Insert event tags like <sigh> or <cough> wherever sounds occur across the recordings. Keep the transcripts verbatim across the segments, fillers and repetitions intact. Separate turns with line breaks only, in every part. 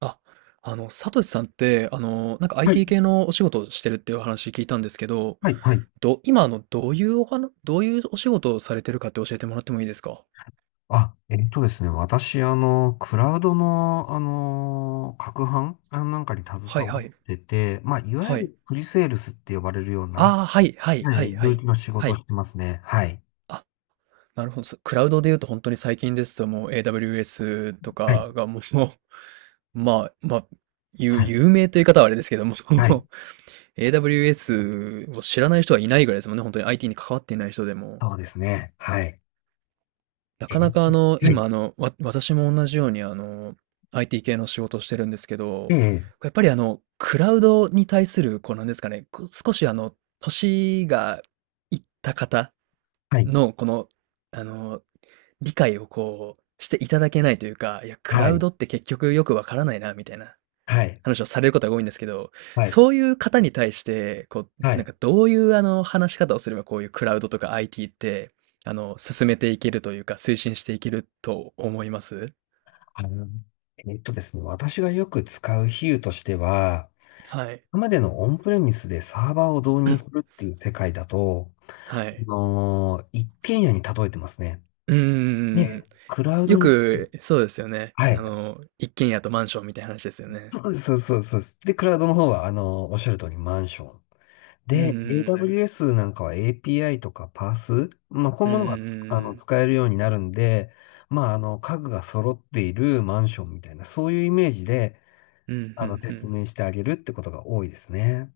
あ、あの、サトシさんって、あの、なんか
はい、
アイティー 系のお仕事をしてるっていうお話聞いたんですけど、
はい、はい。
ど、今、あの、どういうお話、どういうお仕事をされてるかって教えてもらってもいいですか？
あ、えっとですね、私、あの、クラウドの、あの、攪拌あなんかに携
はい、
わ
は
っ
い。
てて、まあ、いわゆ
はい。
るプリセールスって呼ばれるような、
ああ、はい、はい、
は
はい、
い、
は
領
い。
域の仕
は
事を
い。
してますね。はい。
あ、なるほど。そクラウドで言うと本当に最近ですともう エーダブリューエス と
はい、
かがもう、<laughs> まあ、まあ、有、
はい、
有名という言い方はあれですけども、
はい。
<laughs> エーダブリューエス を知らない人はいないぐらいですもんね。本当に アイティー に関わっていない人でも。
そうですね。はい。
な
え
かな
ー、
かあの、
は
今
い。
あの、わ、私も同じようにあの、アイティー 系の仕事をしてるんですけ
え
ど、
え、
やっぱりあの、クラウドに対する、こうなんですかね、こう少しあの、年がいった方
はい、
の、この、あの、理解をこう、していただけないというか、いや、ク
は
ラウ
い、
ドって結局よくわからないな、みたいな
はい、
話をされることが多いんですけど、
はい、
そういう方に対して、こう、
は
なん
い。
かどういうあの話し方をすればこういうクラウドとか アイティー って、あの、進めていけるというか、推進していけると思います？
あの、えっとですね、私がよく使う比喩としては、
はい。
今までのオンプレミスでサーバーを導入するっていう世界だと、
は
あ
い。
のー一軒家に例えてますね。
うん
ね、
ん、
クラウ
よ
ドに、
く、そうですよね。
は
あ
い。
の、一軒家とマンションみたいな話ですよね。
そうそうそうそうです。で、クラウドの方は、あのーおっしゃる通りマンション。
うん、う
で、
ん、
エーダブリューエス なんかは エーピーアイ とかパース、まあ、こう
う
いう
ん、
ものがつあの
うん。
使えるようになるんで、まあ、あの、家具が揃っているマンションみたいな、そういうイメージで、
うん、う
あの、
ん、う
説
ん。
明してあげるってことが多いですね。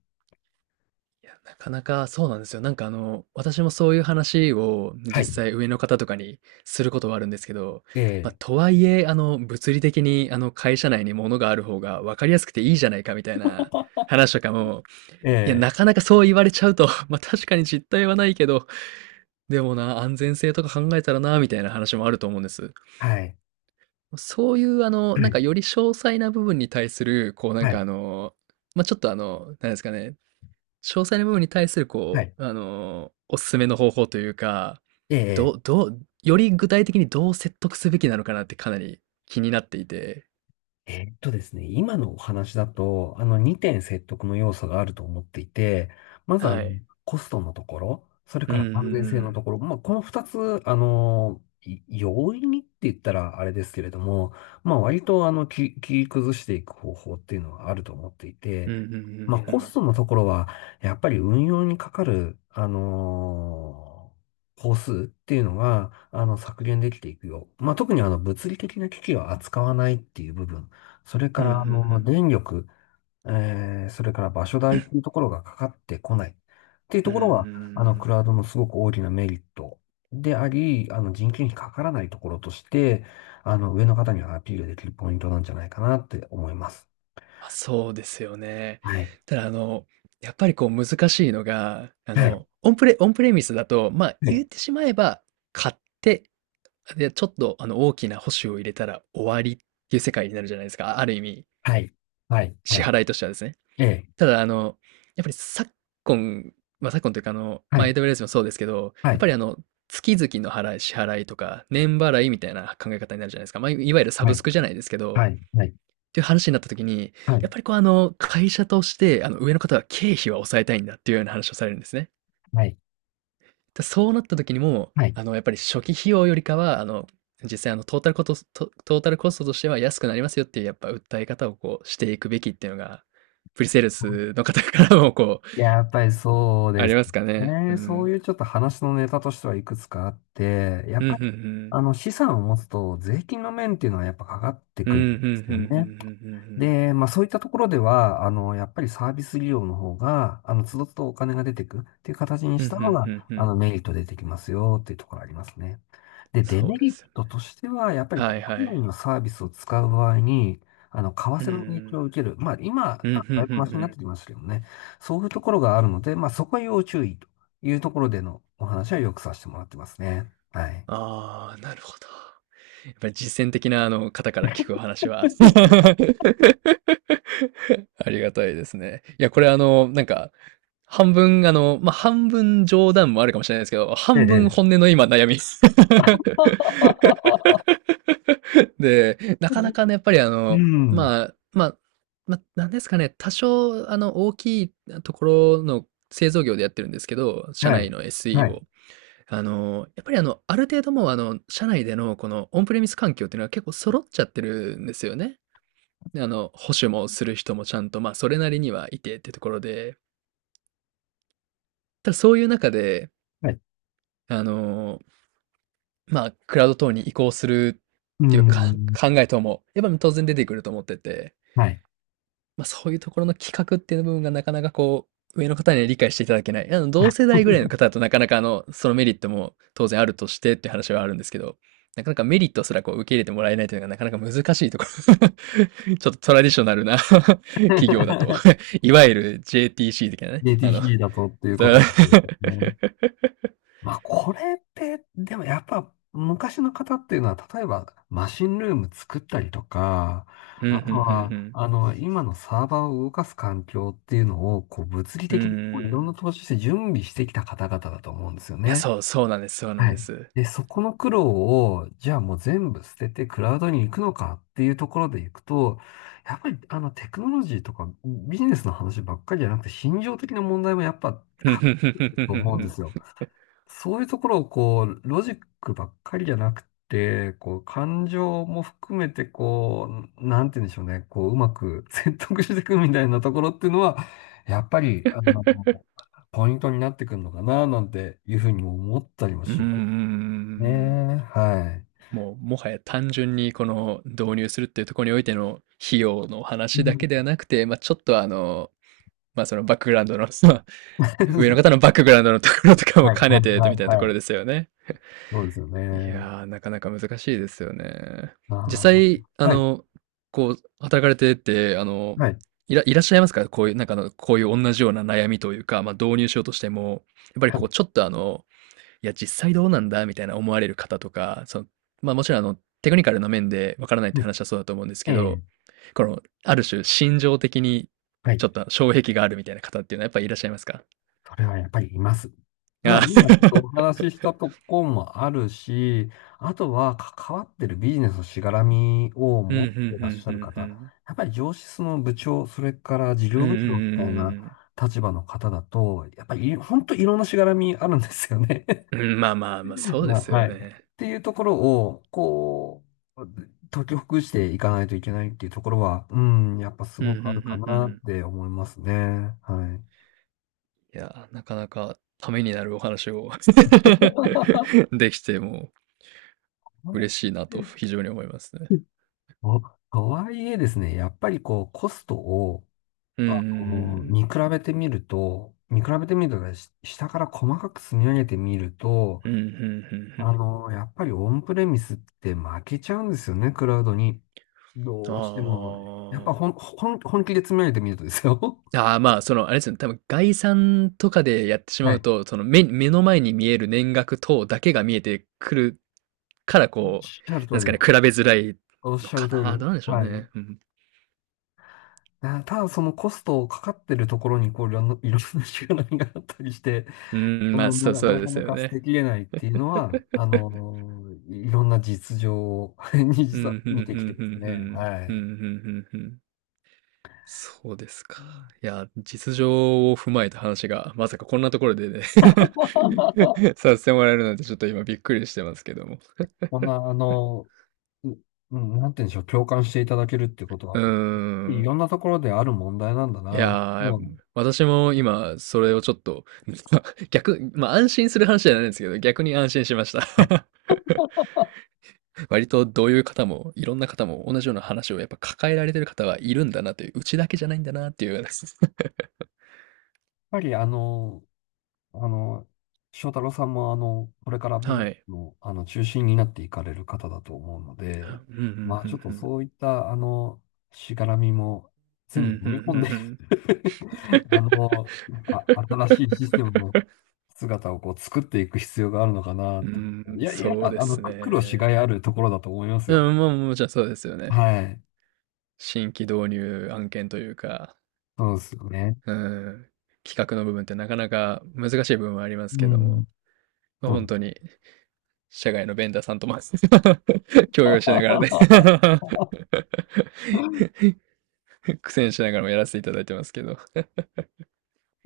いや、なかなかそうなんですよ。なんかあの、私もそういう話を
は
実
い。
際上の方とかにすることはあるんですけど、
え
まあ、
え、
とはいえ、あの、物理的にあの、会社内に物がある方が分かりやすくていいじゃないかみたいな話とかも、
え
いや、
え、
なかなかそう言われちゃうと、<laughs> ま、確かに実態はないけど、でもな、安全性とか考えたらな、みたいな話もあると思うんです。
はい。
そういうあの、
は
なん
い。
かより詳細な部分に対する、こうなん
は
か
い。
あの、まあ、ちょっとあの、なんですかね、詳細な部分に対する、
は
こ
い。
う、あのーおすすめの方法というか、
え
ど
え。
う、どう、より具体的にどう説得すべきなのかなってかなり気になっていて、
えーっとですね、今のお話だと、あのにてん説得の要素があると思っていて、まずあの
はい。
コストのところ、それ
うん、
か
うん、う
ら安全性の
ん。
ところ、まあ、このふたつ、あの、い容易にって言ったらあれですけれども、まあ、割とあのき切り崩していく方法っていうのはあると思ってい
う
て、
ん、うん、う
まあ、
ん、う
コス
ん。
トのところは、やっぱり運用にかかる、あの工数っていうのが、あの、削減できていくよう。まあ、特にあの、物理的な機器を扱わないっていう部分、それ
う
か
ん、うん、う
ら、あの、
ん。
電力、えー、それから場所代っていうところがかかってこないっていう
うん、
と
うん、
こ
う
ろ
ん、うん、うん、うん、
は、
う
あの、ク
ん、
ラウドのすごく大きなメリットであり、あの、人件費かからないところとして、あの、上の方にはアピールできるポイントなんじゃないかなって思います。
まあ、そうですよね。
はい。
ただ、あの、やっぱりこう難しいのが、あ
はい。
の、オンプレ、オンプレミスだと、まあ
は
言
い。
ってしまえば、買って、で、ちょっとあの大きな保守を入れたら終わりっていう世界になるじゃないですか。あある意味。
はい。はい。は
支
い。
払いとしてはですね。
ええ。
ただ、あの、やっぱり昨今、まあ、昨今というか、あの、
は
まあ、
い。
エーダブリューエス もそうですけど、
は
やっ
い。
ぱりあの、月々の払い、支払いとか、年払いみたいな考え方になるじゃないですか。まあ、いわゆるサ
は
ブス
い。
クじゃないですけど、っ
はい。はい。
ていう話になった時に、
は
や
い。
っぱりこう、あの、会社として、あの、上の方は経費は抑えたいんだっていうような話をされるんですね。
はい。
で、そうなった時にも
はい。
あの、やっぱり初期費用よりかは、あの、実際あのトータルコトスト、トータルコストとしては安くなりますよっていうやっぱ訴え方をこうしていくべきっていうのが、プリセールスの方からもこう、
やっぱりそう
あ
で
り
す
ますかね。う
ね。そう
ん。
いうちょっと話のネタとしてはいくつかあって、やっ
うん、
ぱ
ふ
り、
ん、ふん。
あの、資産を持つと税金の面っていうのはやっぱかかって
う
くるんで
ん、ふん、ふん、
す
ふ
よ
ん、ふ
ね。
ん、ふん、ふん。
で、まあそういったところでは、あの、やっぱりサービス利用の方が、あの、都度都度お金が出てくっていう形に
ふ
し
ん、
た
ふ
方
ん、ふ
が、
ん、ふ
あ
ん。
の、メリット出てきますよっていうところありますね。で、デメ
そうで
リッ
すよね。
トとしては、やっぱり
は
国
い、は
内
い。
のサービスを使う場合に、あの、為
うん、
替の影響を受ける。まあ今、
うん、うん。うん、
あ
ふ
だ
ん、
いぶ
ふん、
マシ
ふ
になっ
ん。
てきましたけどね。そういうところがあるので、まあそこは要注意というところでのお話はよくさせてもらってますね。はい。
ああ、なるほど。やっぱり実践的なあの方から聞くお話は。<laughs> ありがたいですね。いや、これあの、なんか、半分あの、まあ、半分冗談もあるかもしれないですけど、
え
半分
え。
本音の今悩み。<laughs> で、なかなかね、やっぱりあ
う
の、
ん。
まあ、まあ、まあ、なんですかね、多少あの、大きいところの製造業でやってるんですけど、社
は
内
い。
の
は
エスイー
い。
を。あの、やっぱりあの、ある程度もうあの、社内でのこのオンプレミス環境っていうのは結構揃っちゃってるんですよね。で、あの、保守もする人もちゃんと、まあ、それなりにはいてってところで、ただそういう中で、
はい。
あの、まあ、クラウド等に移行する
う
っていうか
ん。
考え等も、やっぱり当然出てくると思ってて、
はい。
まあ、そういうところの企画っていう部分がなかなかこう、上の方には理解していただけない。あの、同世代ぐらいの
<laughs>
方だとなかなかあの、そのメリットも当然あるとしてっていう話はあるんですけど、なかなかメリットすらこう受け入れてもらえないというのがなかなか難しいところ。<laughs> ちょっとトラディショナルな <laughs> 企業だと
<laughs>
<laughs> いわゆる ジェーティーシー 的なね。
で、d
あ
t
の、
ーシーだと
<laughs>
っていうことですね。まあ、これって、でもやっぱ昔の方っていうのは、例えばマシンルーム作ったりとか、
うん、うん、
あ
うん、
と
う
は、
ん。
あの、今のサーバーを動かす環境っていうのを、こう、物理
う
的にこういろん
ん。
な投資して準備してきた方々だと思うんですよ
いや、
ね。
そう、そうなんです、そうなん
は
で
い。
す。
で、そこの苦労を、じゃあもう全部捨ててクラウドに行くのかっていうところで行くと、やっぱりあのテクノロジーとかビジネスの話ばっかりじゃなくて、心情的な問題もやっぱ
うん、
関
う
係すると思うんで
ん。
すよ。そういうところをこう、ロジックばっかりじゃなくて、こう、感情も含めてこう、なんて言うんでしょうね、こう、うまく <laughs> 説得していくみたいなところっていうのは、やっぱり、あの、ポイントになってくるのかな、なんていうふうにも思ったりも
うん、
し
うん、う
ます。ね
ん。
え、は
もう、もはや単純にこの導入するっていうところにおいての費用の
い。う
話だけでは
ん。
なくて、まあ、ちょっとあの、まあ、そのバックグラウンドの、<laughs> まあ上の方
<laughs>
のバックグラウンドのところとかも
はい、はい、
兼ねて
は
みたいなと
い、は
ころ
い。
ですよね。
そうですよ
い
ね。
やー、なかなか難しいですよね。
あ
実際、あ
あ、はい、
の、こう、働かれてて、あの、
はい、
いら、いらっしゃいますか、こういう、なんかあの、こういう同じような悩みというか、まあ、導入しようとしても、やっぱり
は
こ
い。
う、ちょっとあの、いや、実際どうなんだみたいな思われる方とか、その、まあもちろんあの、テクニカルな面でわからないって
う
いう
ん、
話はそうだと思うんですけ
え
ど、
え、
この、ある種、心情的に、
は
ち
い。
ょっと障壁があるみたいな方っていうのはやっぱりいらっしゃいますか？
それはやっぱりいます。まあ、
あ
今ちょっとお
ー、
話ししたとこもあるし、あとは関わってるビジネスのしがらみを
うん、<laughs> う
持
ん、うん、う
ってらっしゃる
ん、
方、
うん。
やっぱり上司の部長、それから事
う
業
ん、う
部長みたいな
ん、うん、
立場の方だと、やっぱりい本当いろんなしがらみあるんですよね。
うん。うん、まあ、まあ、まあ、そうで
まあ、
すよ
はい。っ
ね。
ていうところを、こう、解きほぐしていかないといけないっていうところは、うん、やっぱす
うん、
ご
う
くあるか
ん、うん、う
なっ
ん。
て思いますね。はい。
いや、なかなかためになるお話を <laughs>
<laughs>
できて、もう嬉しいなと非常に思いますね。
と、とはいえですね、やっぱりこう、コストを、
うん、う
あ
ん、う
の、
ん。
見比べてみると、見比べてみるとね、し下から細かく積み上げてみると、
うん、うん、うん、う
あ
ん、
の、やっぱりオンプレミスって負けちゃうんですよね、クラウドに。どうしても。やっぱ
あ
ほん、ほん、本気で詰められてみるとですよ。
あああ、まあ、その、あれですね、多分概算とかでやって
<laughs>
しま
は
う
い。
と、その目、目の前に見える年額等だけが見えてくるから、
おっ
こう、
しゃる通
なんですか
り。
ね、比べづらい
おっ
の
しゃる
か
通
な。
り。
どうなんでしょう
はい。
ね。うん、
だただそのコストをかかってるところに、こう、いろんな、いろんなしがらみがあったりして、
うん、
こ
まあ、
の
そ
な
う、
か、
そう
な
で
か
す
な
よ
か捨て
ね。
きれないっていうのは、あのいろんな実情を <laughs> に
う
実は
ん、うん、うん、うん、う
見
ん、
て
う
きてですね。
ん、
は
う
い。
ん、うん。そうですか。
うん、
いや、実情を踏まえた話が、まさかこんなところでね <laughs> させてもらえるなんて、ちょっと今びっくりしてますけども。
こんな、あの、ううん、なんて言うんでしょう、共感していただけるってこと
う
は、
ー
いろ
ん。
んなところである問題なんだ
い
な。
やー、
もう、
私も今、それをちょっと、<laughs> 逆、まあ安心する話じゃないんですけど、逆に安心しまし
やっ
た。<laughs> 割とどういう方も、いろんな方も同じような話をやっぱ抱えられてる方はいるんだなという、うちだけじゃないんだなっていう。<laughs>
ぱりあの、あの、翔太郎さんもあの、これから
は
美
い。
の、あの中心になっていかれる方だと思うの
う
で、
ん、ふん、う
まあちょっ
ん、
と
うん、うん。
そういったあの、しがらみも
うん、う
全部飲み込んで
ん、うんん、
<laughs> あの、あ、新しいシステムの姿をこう作っていく必要があるのかな
う
って。い
ん、
や、いや、
そうで
あの、
す
く苦労しがい
ね。
あるところだと思います
う
よ。
ん、まあ、もちろんそうですよね。
はい。
新規導入案件というか、
そうですよね。
うん、企画の部分ってなかなか難しい部分はあります
う
けども、
ん。
ま
そうです。
あ、に社外のベンダーさんとも <laughs> 共用しながらね
<laughs>
<laughs> 苦戦しながらもやらせていただいてますけど。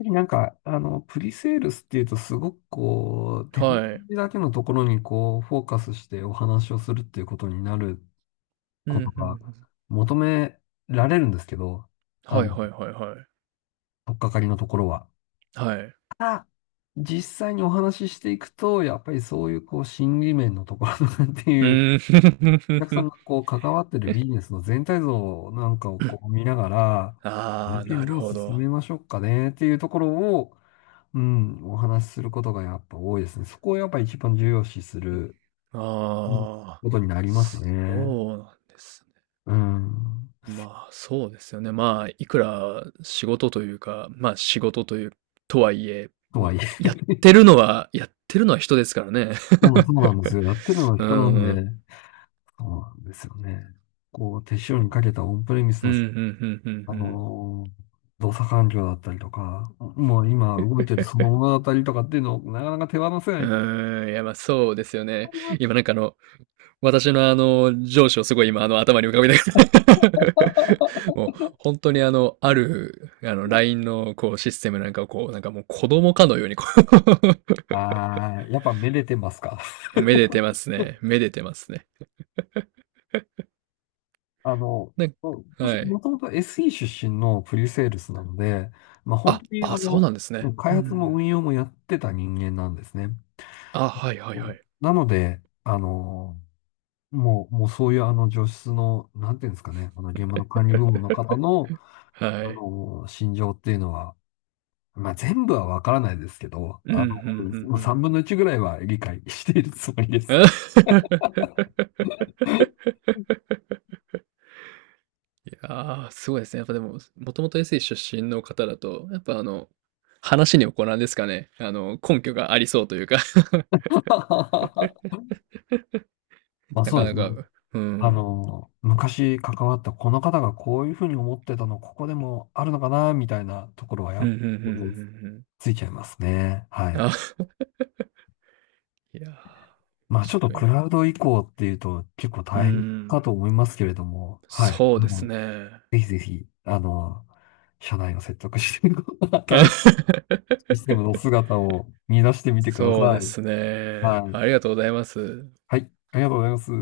なんか、あの、プリセールスっていうと、すごくこう、テクノロ
はい。
ジーだけのところにこう、フォーカスしてお話をするっていうことになる
う
こと
ん、うん、う
が
ん、
求められるんですけど、あ
はい、
の、
はい、はい、はい。
取っかかりのところは。
はい。
あ、実際にお話ししていくと、やっぱりそういうこう、心理面のところとかって
う
いう、お客さ
ー
ん
ん
がこう、関わってるビジネスの全体像なんかをこう、見ながら、
<laughs>。あ
案
あ、な
件
る
どう
ほ
進
ど。
めましょうかねっていうところを、うん、お話しすることがやっぱ多いですね。そこをやっぱ一番重要視する、うん、
あ
こと
あ、
になりますね。
そうなんですね。
うん。
まあ、そうですよね。まあ、いくら仕事というか、まあ、仕事という、とはいえ、
と
ま
は
あ、
いえ、
やってるのは、やってるのは人ですからね。
もうそうなんですよ。やってるのは
<laughs> う
人なんで、
ん。
そうなんですよね。こう、手
そ
塩
こ
に
の
かけたオンプレミス
う
の
ん、う
し、
ん、うん、うん、
あ
うん。
のー動作環境だったりとか、もう今動いてるそのものだったりとかっていうのをなかなか手放せ
う
ない。
ーん、いや、まあ、そうですよね。今なんかあの、私のあの、上司をすごい今あの、頭に浮かべながら <laughs> もう、本当にあの、ある、あの、ライン のこう、システムなんかをこう、なんかもう子供かのようにこ
ああ、やっぱめでてますか。
う <laughs> めでてますね。めでてますね。
あの、
なん
まあ私
はい。
もともと エスイー 出身のプリセールスなので、まあ、本
あ、
当にあ
あ、そうな
の、
んです
も
ね。
う
う
開発も
ん、
運用もやってた人間なんですね。
あ、はい、はい、はい。
なので、あの、もう、もうそういうあの上質の、なんていうんですかね、あの現場の管理部門の方の、
は
あ
い。
の、心情っていうのは、まあ、全部はわからないですけど、
うん、う
あ
ん、ふん、
の、
ふ
3
ん。
分のいちぐらいは理解しているつもりです。
<laughs> ああ、すごいですね。やっぱでも、もともと エスイー 出身の方だと、やっぱあの、話にはこうなんですかね。あの、根拠がありそうというか <laughs>
<laughs> まあ
な
そう
か
で
な
すね。
か、う
あ
ん。
の、昔関わったこの方がこういうふうに思ってたの、ここでもあるのかな、みたいなところはや
うん、
っ
うん、うん、う
ぱ
ん、うん、
ついちゃいますね。は
うん。
い。
あ、いやー、
ま
面
あちょっと
白い
ク
な。
ラウド移行っていうと結構
う
大変か
ん、
と思いますけれども、はい。
そう
あ
です
の、
ね。
ぜひぜひ、あの、社内を説得して、<laughs> 新しいシステムの
<laughs>
姿を見出してみてくだ
そう
さ
で
い。
すね。
はい。
ありがとうございます。
はい。ありがとうございます。